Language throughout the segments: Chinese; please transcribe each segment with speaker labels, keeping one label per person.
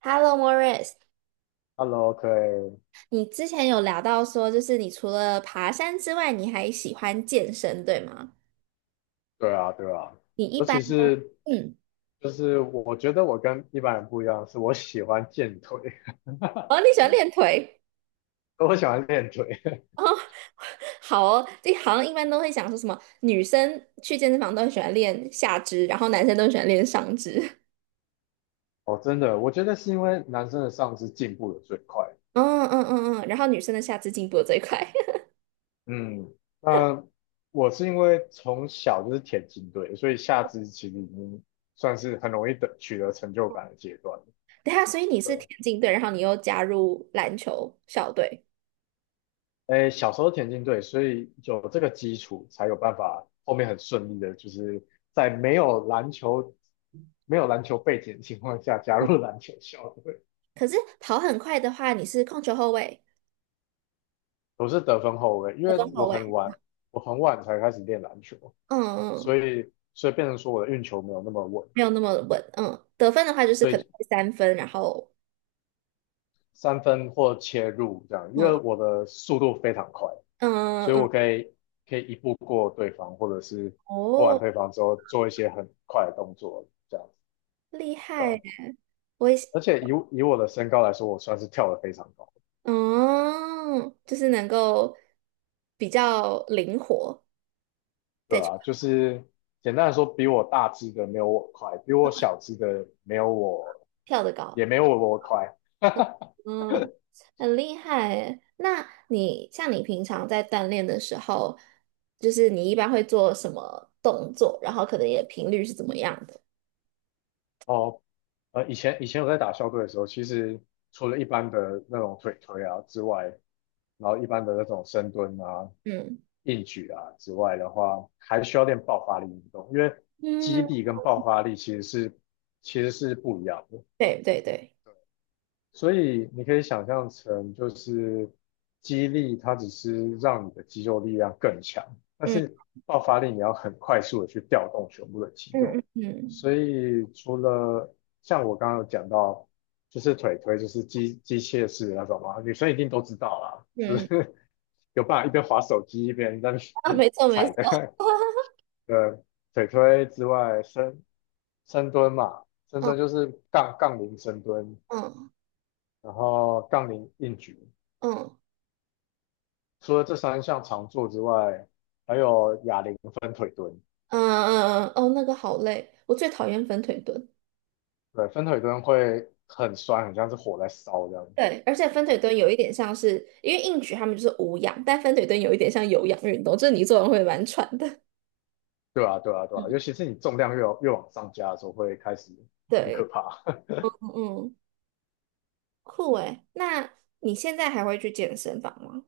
Speaker 1: Hello, Morris，
Speaker 2: Hello，可以，
Speaker 1: 你之前有聊到说，就是你除了爬山之外，你还喜欢健身，对吗？
Speaker 2: 对啊，对啊，
Speaker 1: 你一
Speaker 2: 尤
Speaker 1: 般
Speaker 2: 其
Speaker 1: 都，
Speaker 2: 是
Speaker 1: 嗯，
Speaker 2: 就是我觉得我跟一般人不一样，是我喜欢健腿，
Speaker 1: 哦，你喜欢练腿
Speaker 2: 我喜欢练腿。
Speaker 1: 哦，好哦，这好像一般都会讲说什么，女生去健身房都很喜欢练下肢，然后男生都很喜欢练上肢，
Speaker 2: 哦，真的，我觉得是因为男生的上肢进步的最快。
Speaker 1: 嗯嗯嗯嗯，然后女生的下肢进步的最快。
Speaker 2: 嗯，那我是因为从小就是田径队，所以下肢其实已经算是很容易得取得成就感的阶段。
Speaker 1: 等一下，所以你
Speaker 2: 对
Speaker 1: 是田
Speaker 2: 啊。
Speaker 1: 径队，然后你又加入篮球校队，
Speaker 2: 诶，小时候田径队，所以有这个基础，才有办法后面很顺利的，就是在没有篮球背景的情况下加
Speaker 1: 嗯，
Speaker 2: 入篮球校队。
Speaker 1: 可是跑很快的话，你是控球后卫、
Speaker 2: 我是得分后卫，因
Speaker 1: 得
Speaker 2: 为
Speaker 1: 中后卫，
Speaker 2: 我很晚才开始练篮球，
Speaker 1: 嗯嗯。
Speaker 2: 所
Speaker 1: 嗯
Speaker 2: 以所以变成说我的运球没有那么稳，
Speaker 1: 没有那么稳。嗯，得分的话就是
Speaker 2: 所
Speaker 1: 可能
Speaker 2: 以
Speaker 1: 会三分，然后
Speaker 2: 三分或切入这样，因为
Speaker 1: 嗯
Speaker 2: 我的速度非常快，
Speaker 1: 嗯
Speaker 2: 所以我
Speaker 1: 嗯，
Speaker 2: 可以一步过对方，或者是过完
Speaker 1: 哦，
Speaker 2: 对方之后做一些很快的动作这样。
Speaker 1: 厉害！我也
Speaker 2: 而且以我的身高来说，我算是跳得非常高，
Speaker 1: 嗯，就是能够比较灵活，
Speaker 2: 对
Speaker 1: 对，
Speaker 2: 啊，就是简单来说，比我大只的没有我快，比我小只的没有我
Speaker 1: 跳得高，
Speaker 2: 也没有我快。
Speaker 1: 嗯，很厉害耶那你像你平常在锻炼的时候，就是你一般会做什么动作，然后可能也频率是怎么样的？
Speaker 2: 哦，以前我在打校队的时候，其实除了一般的那种腿推啊之外，然后一般的那种深蹲啊、
Speaker 1: 嗯
Speaker 2: 硬举啊之外的话，还需要练爆发力运动，因为肌
Speaker 1: 嗯，
Speaker 2: 力跟爆发力其实是不一样的。
Speaker 1: 对对对，
Speaker 2: 所以你可以想象成，就是肌力它只是让你的肌肉力量更强，但
Speaker 1: 嗯
Speaker 2: 是爆发力你要很快速的去调动全部的肌
Speaker 1: 嗯
Speaker 2: 肉。
Speaker 1: 嗯
Speaker 2: 所
Speaker 1: 嗯
Speaker 2: 以除了像我刚刚有讲到，就是腿推就是机械式的那种嘛，女生一定都知道啦，就
Speaker 1: 嗯嗯，
Speaker 2: 是 有办法一边滑手机一边在那
Speaker 1: 啊，
Speaker 2: 边
Speaker 1: 没 错没
Speaker 2: 踩
Speaker 1: 错。
Speaker 2: 的。呃，腿推之外，深蹲嘛，深
Speaker 1: 嗯。
Speaker 2: 蹲就是杠铃深蹲，
Speaker 1: 嗯
Speaker 2: 然后杠铃硬举。
Speaker 1: 嗯
Speaker 2: 除了这三项常做之外，还有哑铃分腿蹲。
Speaker 1: 嗯嗯嗯，嗯哦，那个好累，我最讨厌分腿蹲。
Speaker 2: 对，分腿蹲会很酸，很像是火在烧这样。
Speaker 1: 对，而且分腿蹲有一点像是，因为硬举他们就是无氧，但分腿蹲有一点像有氧运动，就是你做完会蛮喘的。
Speaker 2: 对啊，对啊，对啊，尤其是你重量越往上加的时候，会开始很可
Speaker 1: 对，
Speaker 2: 怕。
Speaker 1: 嗯，嗯酷诶。那你现在还会去健身房吗？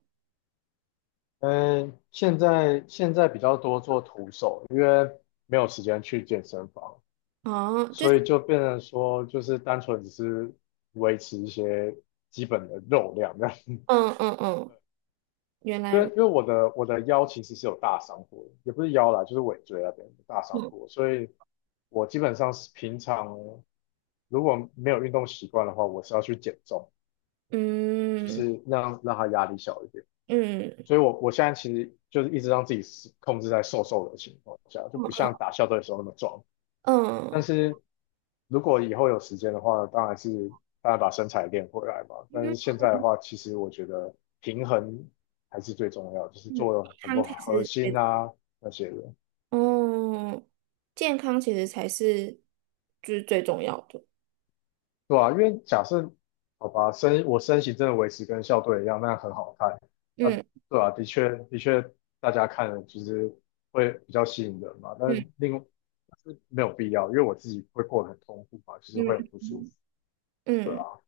Speaker 2: 嗯，现在比较多做徒手，因为没有时间去健身房，
Speaker 1: 哦，就
Speaker 2: 所
Speaker 1: 是，
Speaker 2: 以就变成说，就是单纯只是维持一些基本的肉量这样。
Speaker 1: 嗯嗯嗯，原来
Speaker 2: 因为
Speaker 1: 如，
Speaker 2: 因为我的腰其实是有大伤过的，也不是腰啦，就是尾椎那边有大伤
Speaker 1: 嗯
Speaker 2: 过，所以我基本上是平常如果没有运动习惯的话，我是要去减重，就
Speaker 1: 嗯
Speaker 2: 是让它压力小一点。
Speaker 1: 嗯
Speaker 2: 所以我现在其实就是一直让自己是控制在瘦瘦的情况下，就不像打校队的时候那么壮。但
Speaker 1: 嗯
Speaker 2: 是如果以后有时间的话，当然是大家把身材练回来嘛。但
Speaker 1: 嗯，
Speaker 2: 是现在的话，其实我觉得平衡还是最重要，就是
Speaker 1: 嗯
Speaker 2: 做了很
Speaker 1: 康
Speaker 2: 多
Speaker 1: 才
Speaker 2: 核
Speaker 1: 是最，
Speaker 2: 心啊那些的，
Speaker 1: 嗯，健康其实才是就是最重要的。
Speaker 2: 对啊，因为假设好吧，我身形真的维持跟校队一样，那很好看。啊，
Speaker 1: 嗯。
Speaker 2: 对啊，的确的确，大家看了就是会比较吸引人嘛。但是
Speaker 1: 嗯
Speaker 2: 另外但是没有必要，因为我自己会过得很痛苦嘛，其实
Speaker 1: 嗯
Speaker 2: 会很不舒服，
Speaker 1: 嗯，
Speaker 2: 对
Speaker 1: 嗯，
Speaker 2: 啊。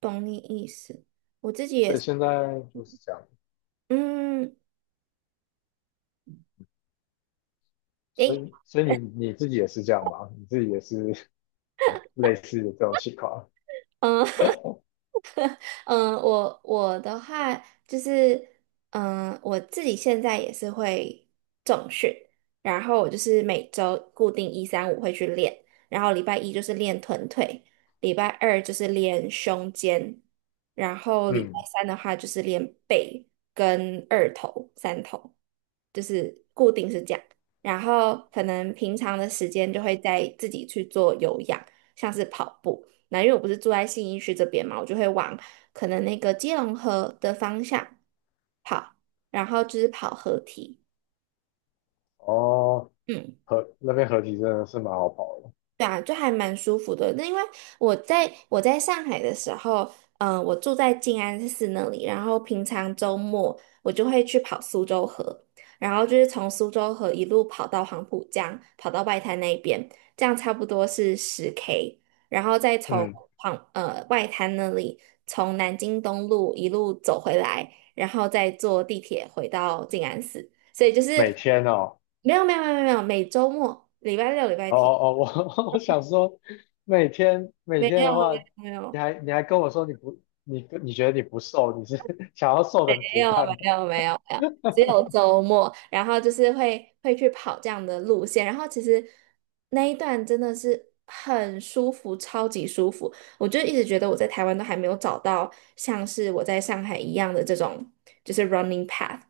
Speaker 1: 懂你意思。我自己也
Speaker 2: 所以
Speaker 1: 是
Speaker 2: 现在就是这样。
Speaker 1: 嗯，
Speaker 2: 所
Speaker 1: 诶，
Speaker 2: 以，所以你自己也是这样吗？你自己也是 类似的这种情况？
Speaker 1: 嗯 嗯、我的话就是，嗯、我自己现在也是会重训，然后我就是每周固定一三五会去练，然后礼拜一就是练臀腿，礼拜二就是练胸肩，然后礼拜
Speaker 2: 嗯，
Speaker 1: 三的话就是练背跟二头、三头。就是。是这样，然后可能平常的时间就会在自己去做有氧，像是跑步。那因为我不是住在信义区这边嘛，我就会往可能那个基隆河的方向跑，然后就是跑河堤。
Speaker 2: 哦，
Speaker 1: 嗯。
Speaker 2: 河那边合体真的是蛮好跑的。
Speaker 1: 对啊，就还蛮舒服的。那因为我在上海的时候，嗯、我住在静安寺那里，然后平常周末我就会去跑苏州河，然后就是从苏州河一路跑到黄浦江，跑到外滩那边，这样差不多是10K，然后再从
Speaker 2: 嗯，
Speaker 1: 外滩那里从南京东路一路走回来，然后再坐地铁回到静安寺，所以就
Speaker 2: 每
Speaker 1: 是
Speaker 2: 天哦，
Speaker 1: 没有没有没有没有，每周末礼拜六礼拜
Speaker 2: 哦
Speaker 1: 天。
Speaker 2: 哦哦，我 我想说，每天每
Speaker 1: 没
Speaker 2: 天
Speaker 1: 有
Speaker 2: 的话，
Speaker 1: 没
Speaker 2: 你
Speaker 1: 有
Speaker 2: 还你还跟我说你觉得你不瘦，你是 想要瘦成
Speaker 1: 没
Speaker 2: 竹
Speaker 1: 有啊
Speaker 2: 竿
Speaker 1: 没有
Speaker 2: 的？
Speaker 1: 啊没有啊没有啊，只有周末，然后就是会会去跑这样的路线，然后其实那一段真的是很舒服，超级舒服。我就一直觉得我在台湾都还没有找到像是我在上海一样的这种就是 running path，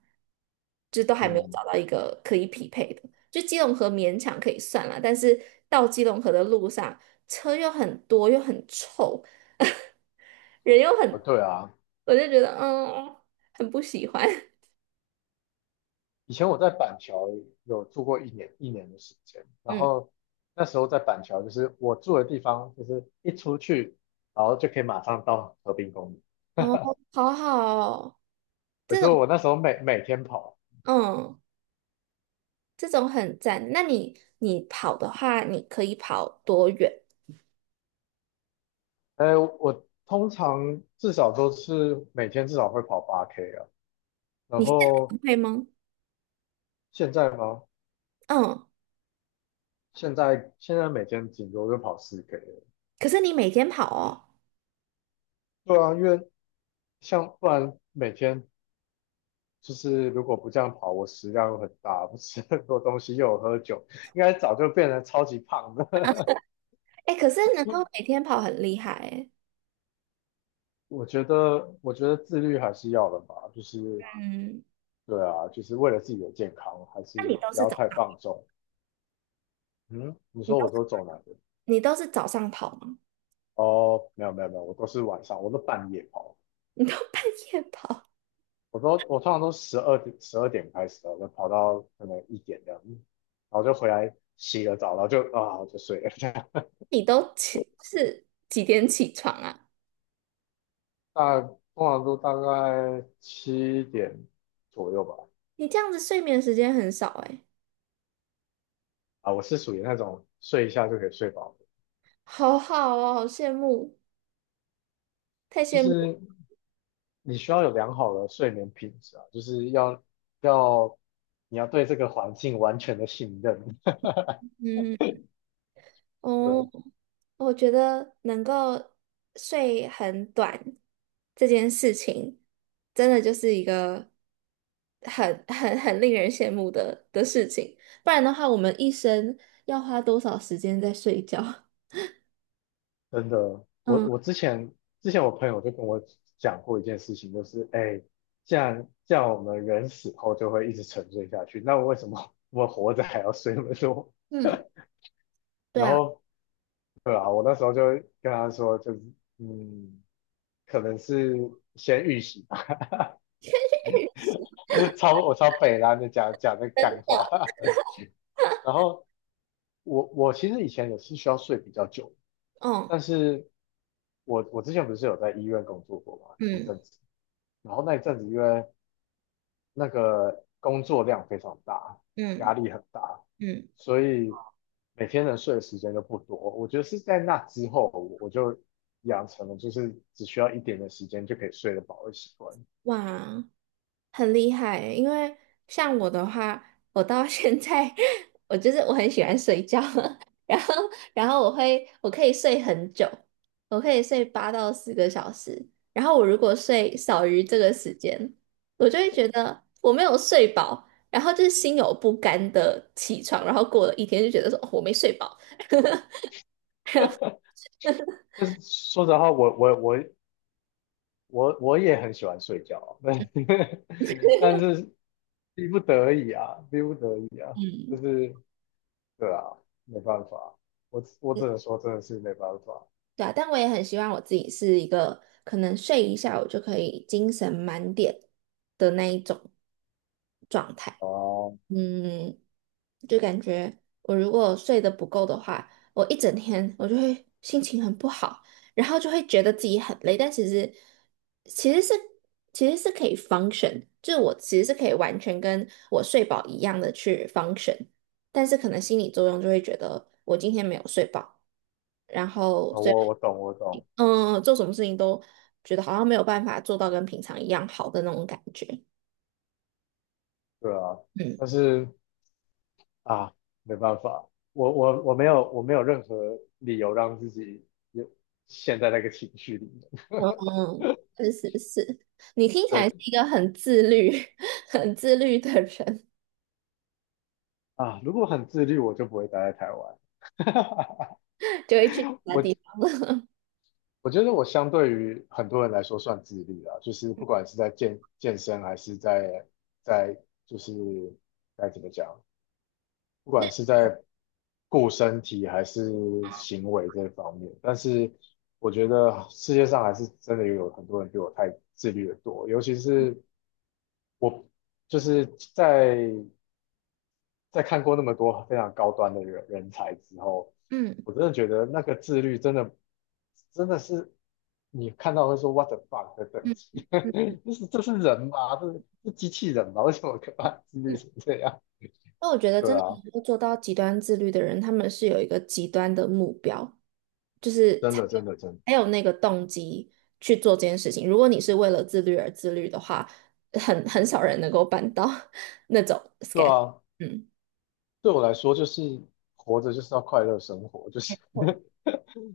Speaker 1: 就是都还没有
Speaker 2: 嗯，
Speaker 1: 找到一个可以匹配的。就基隆河勉强可以算了，但是到基隆河的路上车又很多又很臭。人又
Speaker 2: 哦
Speaker 1: 很，
Speaker 2: 对啊，
Speaker 1: 我就觉得嗯，很不喜欢。
Speaker 2: 以前我在板桥有住过一年的时间，然
Speaker 1: 嗯，
Speaker 2: 后那时候在板桥就是我住的地方，就是一出去，然后就可以马上到河滨公园。
Speaker 1: 哦，好好哦，
Speaker 2: 可
Speaker 1: 这
Speaker 2: 是
Speaker 1: 种
Speaker 2: 我那时候每天跑，
Speaker 1: 嗯，这种很赞。那你你跑的话，你可以跑多远？
Speaker 2: 我通常至少都是每天至少会跑8K 啊。然
Speaker 1: 你现在
Speaker 2: 后
Speaker 1: 会吗？
Speaker 2: 现在吗？
Speaker 1: 嗯，
Speaker 2: 现在每天顶多就跑4K 了。
Speaker 1: 可是你每天跑哦，
Speaker 2: 对啊，因为像不然每天就是如果不这样跑，我食量又很大，不吃很多东西，又有喝酒，应该早就变成超级胖的。
Speaker 1: 哎，可是能够每天跑很厉害哎。
Speaker 2: 我觉得，我觉得自律还是要的吧，就是
Speaker 1: 嗯，
Speaker 2: 对啊，就是为了自己的健康，还是
Speaker 1: 那你都
Speaker 2: 不
Speaker 1: 是
Speaker 2: 要
Speaker 1: 早，
Speaker 2: 太放纵。嗯，你
Speaker 1: 你
Speaker 2: 说
Speaker 1: 都
Speaker 2: 我都走哪个？
Speaker 1: 你都是早上跑吗？
Speaker 2: 哦，没有没有没有，我都是晚上，我都半夜跑，
Speaker 1: 你都半夜跑？
Speaker 2: 我通常都十二点开始的，我跑到可能一点这样，然后就回来洗个澡，然后就睡了。
Speaker 1: 你都起是几点起床啊？
Speaker 2: 大通常都大概7点左右吧。
Speaker 1: 你这样子睡眠时间很少哎。
Speaker 2: 啊，我是属于那种睡一下就可以睡饱的，
Speaker 1: 好好哦，好羡慕，太
Speaker 2: 就
Speaker 1: 羡慕了。
Speaker 2: 是你需要有良好的睡眠品质啊，就是要你要对这个环境完全的信任。
Speaker 1: 嗯，哦，
Speaker 2: 对，
Speaker 1: 我觉得能够睡很短这件事情，真的就是一个很令人羡慕的事情。不然的话，我们一生要花多少时间在睡觉？
Speaker 2: 真的，我
Speaker 1: 嗯
Speaker 2: 我之前我朋友就跟我讲过一件事情，就是哎，既然我们人死后就会一直沉睡下去，那为什么 我们活着还要睡那么多？
Speaker 1: 嗯，对
Speaker 2: 然
Speaker 1: 啊，
Speaker 2: 后对啊，我那时候就跟他说，就是嗯，可能是先预习吧，我超北烂的讲讲这个干话，然后我其实以前也是需要睡比较久，
Speaker 1: 嗯
Speaker 2: 但是我之前不是有在医院工作过嘛一
Speaker 1: 嗯
Speaker 2: 阵子，然后那一阵子因为那个工作量非常大，压
Speaker 1: 嗯
Speaker 2: 力很大，
Speaker 1: 嗯，
Speaker 2: 所以每天能睡的时间都不多。我觉得是在那之后，我就养成了就是只需要一点的时间就可以睡得饱的习惯。
Speaker 1: 哇。很厉害欸因为像我的话，我到现在 我就是我很喜欢睡觉，然后然后我可以睡很久，我可以睡8到10个小时，然后我如果睡少于这个时间，我就会觉得我没有睡饱，然后就是心有不甘的起床，然后过了一天就觉得说，哦我没睡饱。
Speaker 2: 但是说实话，我也很喜欢睡觉啊，但是逼不得已啊，逼不得已啊，就
Speaker 1: 嗯。
Speaker 2: 是对啊，没办法，我只能说真的是没办法
Speaker 1: 对啊，但我也很希望我自己是一个可能睡一下我就可以精神满点的那一种状态。
Speaker 2: 啊，我
Speaker 1: 嗯，就感觉我如果睡得不够的话，我一整天我就会心情很不好，然后就会觉得自己很累，但其实其实是其实是可以 function，就是我其实是可以完全跟我睡饱一样的去 function，但是可能心理作用就会觉得我今天没有睡饱，然后所以
Speaker 2: 我懂我懂，
Speaker 1: 嗯，做什么事情都觉得好像没有办法做到跟平常一样好的那种感觉，
Speaker 2: 对啊，
Speaker 1: 嗯。
Speaker 2: 但是啊，没办法，我没有任何理由让自己有陷在那个情绪里面。
Speaker 1: 嗯 嗯，是是是，你听起来是
Speaker 2: 对
Speaker 1: 一个很自律、很自律的人，
Speaker 2: 啊，如果很自律，我就不会待在台湾。
Speaker 1: 就会去其他
Speaker 2: 我
Speaker 1: 地方。
Speaker 2: 我觉得我相对于很多人来说算自律啦，就是不管是在健身还是在就是该怎么讲，不管是在顾身体还是行为这方面，但是我觉得世界上还是真的有很多人比我太自律的多，尤其是我就是在在看过那么多非常高端的人才之后，
Speaker 1: 嗯
Speaker 2: 我真的觉得那个自律真的是你看到会说 what the fuck 的等
Speaker 1: 嗯
Speaker 2: 级，
Speaker 1: 嗯
Speaker 2: 这是人吗？这是机器人吗？为什么可把它自律
Speaker 1: 嗯，
Speaker 2: 成这样？
Speaker 1: 那我觉得
Speaker 2: 对
Speaker 1: 真的
Speaker 2: 啊，
Speaker 1: 能够做到极端自律的人，他们是有一个极端的目标，就是
Speaker 2: 真
Speaker 1: 才有
Speaker 2: 的真的真的，
Speaker 1: 那个动机去做这件事情。如果你是为了自律而自律的话，很少人能够办到 那种
Speaker 2: 对
Speaker 1: schedule。
Speaker 2: 啊。
Speaker 1: 嗯，
Speaker 2: 对我来说，就是活着就是要快乐生活，就
Speaker 1: 没
Speaker 2: 是
Speaker 1: 错，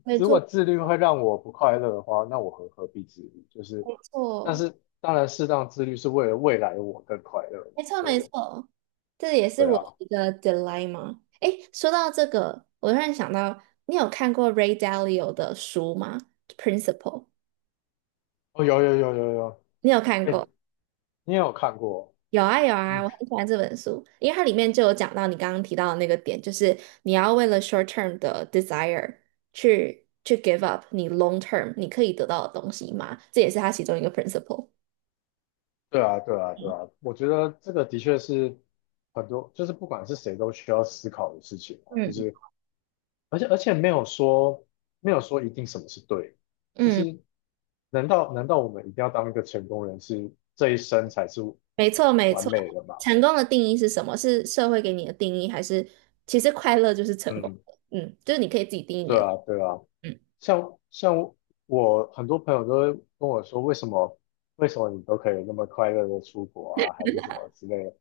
Speaker 1: 没
Speaker 2: 如果
Speaker 1: 错，
Speaker 2: 自律会让我不快乐的话，那我何必自律？就是，
Speaker 1: 没
Speaker 2: 但
Speaker 1: 错，
Speaker 2: 是当然，适当自律是为了未来的我更快乐嘛。
Speaker 1: 没错。
Speaker 2: 所以，
Speaker 1: 没错这也是
Speaker 2: 对
Speaker 1: 我
Speaker 2: 啊，
Speaker 1: 的一个 dilemma。诶，说到这个，我突然想到，你有看过 Ray Dalio 的书吗？Principle，
Speaker 2: 哦，有有有有有，
Speaker 1: 你有看
Speaker 2: 哎，
Speaker 1: 过？
Speaker 2: 你也有看过？
Speaker 1: 有啊有啊，
Speaker 2: 嗯，
Speaker 1: 我很喜欢这本书，因为它里面就有讲到你刚刚提到的那个点，就是你要为了 short term 的 desire 去 give up 你 long term 你可以得到的东西嘛，这也是它其中一个 principle。
Speaker 2: 对啊对啊对啊，我觉得这个的确是很多，就是不管是谁都需要思考的事情啊就
Speaker 1: 嗯，
Speaker 2: 是。而且没有说一定什么是对，就
Speaker 1: 嗯。
Speaker 2: 是难道我们一定要当一个成功人士，这一生才是
Speaker 1: 没错，没
Speaker 2: 完
Speaker 1: 错。
Speaker 2: 美的吗？
Speaker 1: 成功的定义是什么？是社会给你的定义，还是其实快乐就是成功
Speaker 2: 嗯，
Speaker 1: 的？嗯，就是你可以自己定义你
Speaker 2: 对
Speaker 1: 的。
Speaker 2: 啊对啊，
Speaker 1: 嗯
Speaker 2: 像我很多朋友都会跟我说，为什么你都可以那么快乐的出国啊，还是什么之类的，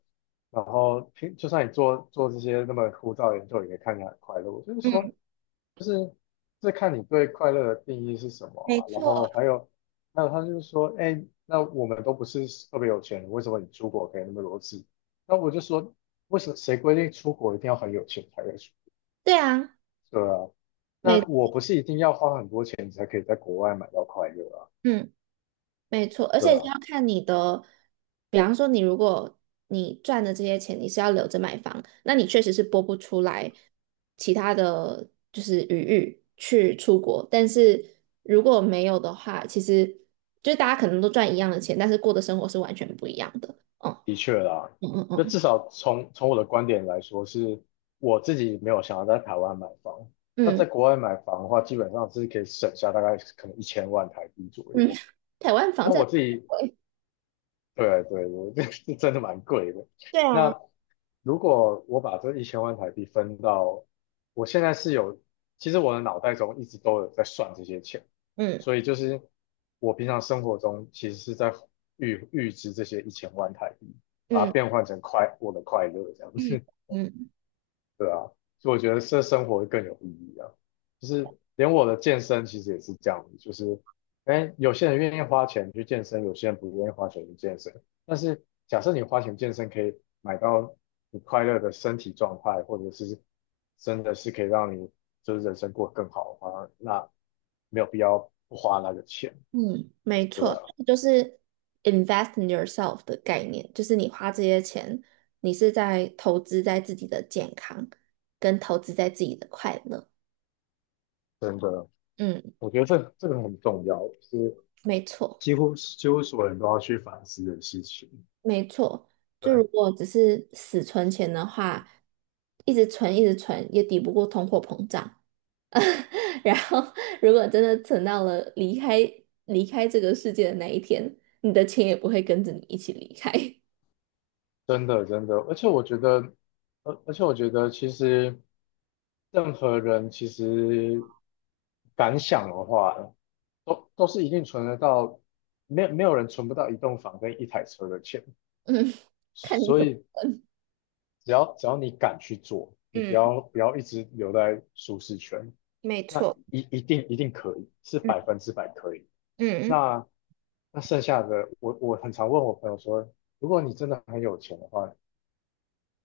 Speaker 2: 然后平就算你做这些那么枯燥的研究，也看起来很快乐。我就是说，
Speaker 1: 嗯，
Speaker 2: 就是这看你对快乐的定义是什么
Speaker 1: 没
Speaker 2: 啊。然
Speaker 1: 错，
Speaker 2: 后还有，还有他就是说，哎，那我们都不是特别有钱人，为什么你出国可以那么多次？那我就说，为什么谁规定出国一定要很有钱才可以出？
Speaker 1: 对啊，
Speaker 2: 对啊，那
Speaker 1: 没，
Speaker 2: 我不是一定要花很多钱才可以在国外买到快乐啊？
Speaker 1: 嗯，没错。而
Speaker 2: 对
Speaker 1: 且
Speaker 2: 啊，
Speaker 1: 要看你的，比方说你如果你赚的这些钱你是要留着买房，那你确实是拨不出来其他的就是余裕去出国。但是如果没有的话，其实就是大家可能都赚一样的钱，但是过的生活是完全不一样的。嗯。
Speaker 2: 的确啦。
Speaker 1: 嗯
Speaker 2: 那
Speaker 1: 嗯
Speaker 2: 至少从我的观点来说，是我自己没有想要在台湾买房。那
Speaker 1: 嗯，
Speaker 2: 在
Speaker 1: 嗯
Speaker 2: 国外买房的话，基本上是可以省下大概可能一千万台币左
Speaker 1: 嗯，
Speaker 2: 右。
Speaker 1: 台湾房
Speaker 2: 那
Speaker 1: 价
Speaker 2: 我自己，
Speaker 1: 贵，
Speaker 2: 对对，我这是真的蛮贵的。
Speaker 1: 对啊，
Speaker 2: 那如果我把这一千万台币分到，我现在是有，其实我的脑袋中一直都有在算这些钱，
Speaker 1: 嗯
Speaker 2: 所以就是我平常生活中其实是在预支这些一千万台币，把它
Speaker 1: 嗯
Speaker 2: 变换成我的快乐这样
Speaker 1: 嗯
Speaker 2: 子。
Speaker 1: 嗯
Speaker 2: 对啊，所以我觉得这生活会更有意义啊。就是连我的健身其实也是这样子，就是，哎，有些人愿意花钱去健身，有些人不愿意花钱去健身。但是假设你花钱健身，可以买到你快乐的身体状态，或者是真的是可以让你就是人生过得更好的话，那没有必要不花那个钱。
Speaker 1: 嗯，没
Speaker 2: 对
Speaker 1: 错，
Speaker 2: 啊，
Speaker 1: 就是 invest in yourself 的概念，就是你花这些钱，你是在投资在自己的健康，跟投资在自己的快乐。
Speaker 2: 真的，
Speaker 1: 嗯，
Speaker 2: 我觉得这个很重要，是
Speaker 1: 没错，
Speaker 2: 几乎所有人都要去反思的事情。
Speaker 1: 没错。就
Speaker 2: 对。
Speaker 1: 如果只是死存钱的话，一直存一直存也抵不过通货膨胀，然后，如果真的存到了离开这个世界的那一天，你的钱也不会跟着你一起离开。
Speaker 2: 真的真的，而且我觉得，而且我觉得，其实任何人其实敢想的话，都是一定存得到，没有没有人存不到一栋房跟一台车的钱，
Speaker 1: 嗯，看你
Speaker 2: 所
Speaker 1: 怎么，
Speaker 2: 以只要你敢去做，你不
Speaker 1: 嗯，
Speaker 2: 要不要一直留在舒适圈，
Speaker 1: 没
Speaker 2: 那
Speaker 1: 错，
Speaker 2: 一定一定可以，是
Speaker 1: 嗯
Speaker 2: 100%可以。
Speaker 1: 嗯，
Speaker 2: 那那剩下的，我很常问我朋友说，如果你真的很有钱的话。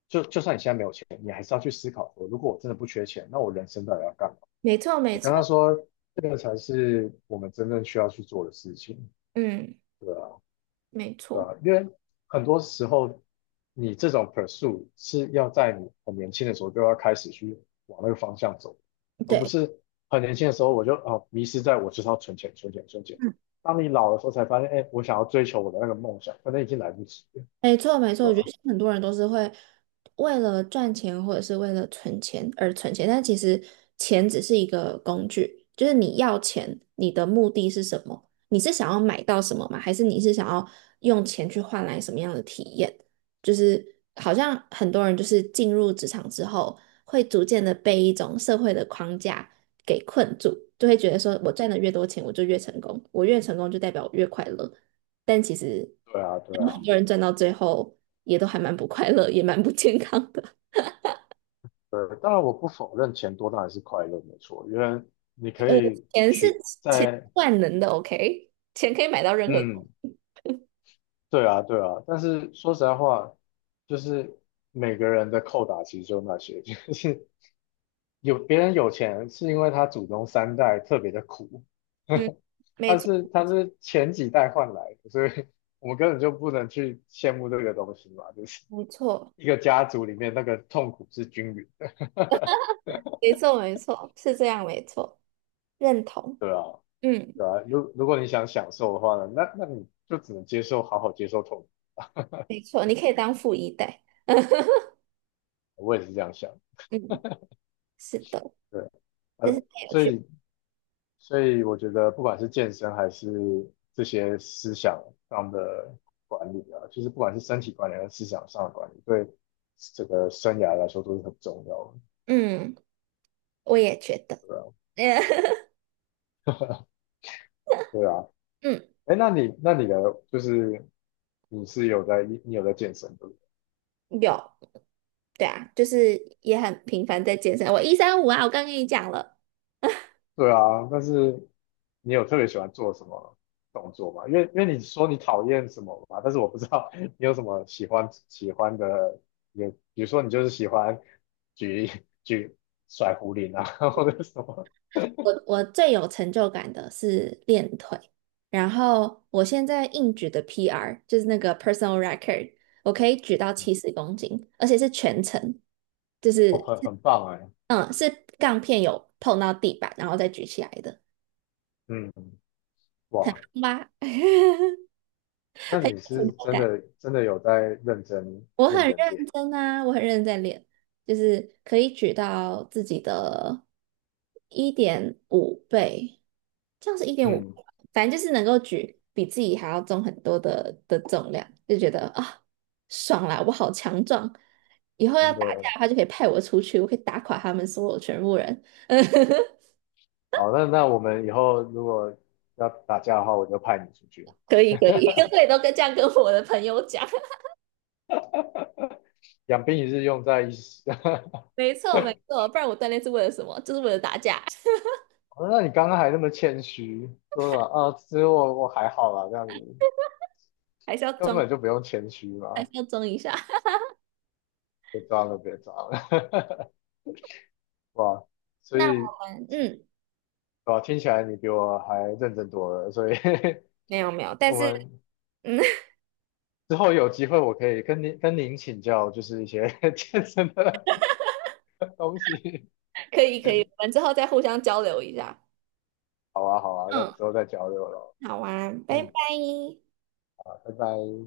Speaker 2: 就就算你现在没有钱，你还是要去思考说，如果我真的不缺钱，那我人生到底要干嘛？
Speaker 1: 没错没
Speaker 2: 我跟他
Speaker 1: 错，
Speaker 2: 说，这个才是我们真正需要去做的事情，
Speaker 1: 嗯，
Speaker 2: 对啊，
Speaker 1: 没
Speaker 2: 对啊，
Speaker 1: 错，
Speaker 2: 因为很多时候你这种 pursue 是要在你很年轻的时候就要开始去往那个方向走，而不
Speaker 1: 对。
Speaker 2: 是很年轻的时候我就迷失在我就是要存钱、存钱、存钱。当你老的时候才发现，哎，我想要追求我的那个梦想，反正已经来不及了，
Speaker 1: 没错，没错，
Speaker 2: 对
Speaker 1: 我觉
Speaker 2: 吧？
Speaker 1: 得现在很多人都是会为了赚钱或者是为了存钱而存钱，但其实钱只是一个工具，就是你要钱，你的目的是什么？你是想要买到什么吗？还是你是想要用钱去换来什么样的体验？就是好像很多人就是进入职场之后，会逐渐的被一种社会的框架给困住，就会觉得说我赚的越多钱，我就越成功，我越成功就代表我越快乐。但其实
Speaker 2: 对啊，对
Speaker 1: 他们很
Speaker 2: 啊。
Speaker 1: 多人赚到最后也都还蛮不快乐，也蛮不健康的。
Speaker 2: 对，当然我不否认钱多当然是快乐，没错，因为你可
Speaker 1: 呃，
Speaker 2: 以
Speaker 1: 钱是
Speaker 2: 去
Speaker 1: 钱
Speaker 2: 在，
Speaker 1: 万能的，OK，钱可以买到任何东
Speaker 2: 嗯，
Speaker 1: 西。
Speaker 2: 对啊，对啊，但是说实在话，就是每个人的扣打其实就那些，就是有别人有钱是因为他祖宗3代特别的苦，
Speaker 1: 嗯，没
Speaker 2: 他
Speaker 1: 错，
Speaker 2: 是他是前几代换来的，所以我们根本就不能去羡慕这个东西嘛，就是
Speaker 1: 没错，
Speaker 2: 一个家族里面那个痛苦是均匀的，
Speaker 1: 没错，没错，是这样，没错，认同。
Speaker 2: 对啊。
Speaker 1: 嗯，
Speaker 2: 对啊，如果你想享受的话呢，那那你就只能接受，好好接受痛苦。
Speaker 1: 没错，你可以当富一代。
Speaker 2: 我也是这样想，
Speaker 1: 嗯，是的，
Speaker 2: 对，
Speaker 1: 这是太有
Speaker 2: 所
Speaker 1: 趣。
Speaker 2: 以所以我觉得不管是健身还是这些思想上的管理啊，就是不管是身体管理还是思想上的管理，对整个生涯来说都是很重要的，
Speaker 1: 嗯，我也觉得。
Speaker 2: 对啊，对啊。
Speaker 1: 嗯，
Speaker 2: 哎，那你那你的就是你是有在你你有在健身的，
Speaker 1: 有，对啊，就是也很频繁在健身。我一三五啊，我刚跟你讲了。
Speaker 2: 对啊，但是你有特别喜欢做什么动作吗？因为因为你说你讨厌什么吧，但是我不知道 你有什么喜欢喜欢的，有比如说你就是喜欢举举甩壶铃啊，或者什么，
Speaker 1: 我最有成就感的是练腿，然后我现在硬举的 PR 就是那个 personal record，我可以举到70公斤，而且是全程，就
Speaker 2: 哦，
Speaker 1: 是
Speaker 2: 很很棒哎，
Speaker 1: 嗯是杠片有碰到地板，然后再举起来的
Speaker 2: 嗯，哇，
Speaker 1: 妈，很
Speaker 2: 那
Speaker 1: 有
Speaker 2: 你
Speaker 1: 成
Speaker 2: 是
Speaker 1: 就
Speaker 2: 真
Speaker 1: 感。
Speaker 2: 的真的有在认真
Speaker 1: 我很
Speaker 2: 认
Speaker 1: 认
Speaker 2: 真练，
Speaker 1: 真啊，我很认真在练，就是可以举到自己的1.5倍，这样是一点五，
Speaker 2: 嗯，
Speaker 1: 反正就是能够举比自己还要重很多的重量，就觉得啊、爽啦，我好强壮！以后要
Speaker 2: 真
Speaker 1: 打
Speaker 2: 的
Speaker 1: 架的话，就可以派我出去，我可以打垮他们所有全部人。
Speaker 2: 好，那那我们以后如果要打架的话，我就派你出去，
Speaker 1: 可 以可以，我也都跟这样跟我的朋友讲。
Speaker 2: 养兵一日用在一时。
Speaker 1: 没错 没错，不然我锻炼是为了什么？就是为了打架，
Speaker 2: 哦那你刚刚还那么谦虚，说了啊，其实我我还好啦，这样子
Speaker 1: 还是要
Speaker 2: 根
Speaker 1: 装，
Speaker 2: 本就不用谦虚
Speaker 1: 还
Speaker 2: 嘛，
Speaker 1: 是要装一下。
Speaker 2: 别装了，别装了，哇，所
Speaker 1: 那
Speaker 2: 以
Speaker 1: 我们嗯，
Speaker 2: 哇，听起来你比我还认真多了，所以
Speaker 1: 没有没有，但
Speaker 2: 我
Speaker 1: 是
Speaker 2: 们
Speaker 1: 嗯，
Speaker 2: 之后有机会我可以跟您跟您请教，就是一些 健身的东西。
Speaker 1: 可以可以，我们之后再互相交流一下。
Speaker 2: 好啊，好啊，那
Speaker 1: 嗯，
Speaker 2: 之后再交流咯。
Speaker 1: 好啊，拜
Speaker 2: 嗯，
Speaker 1: 拜。
Speaker 2: 好，拜拜。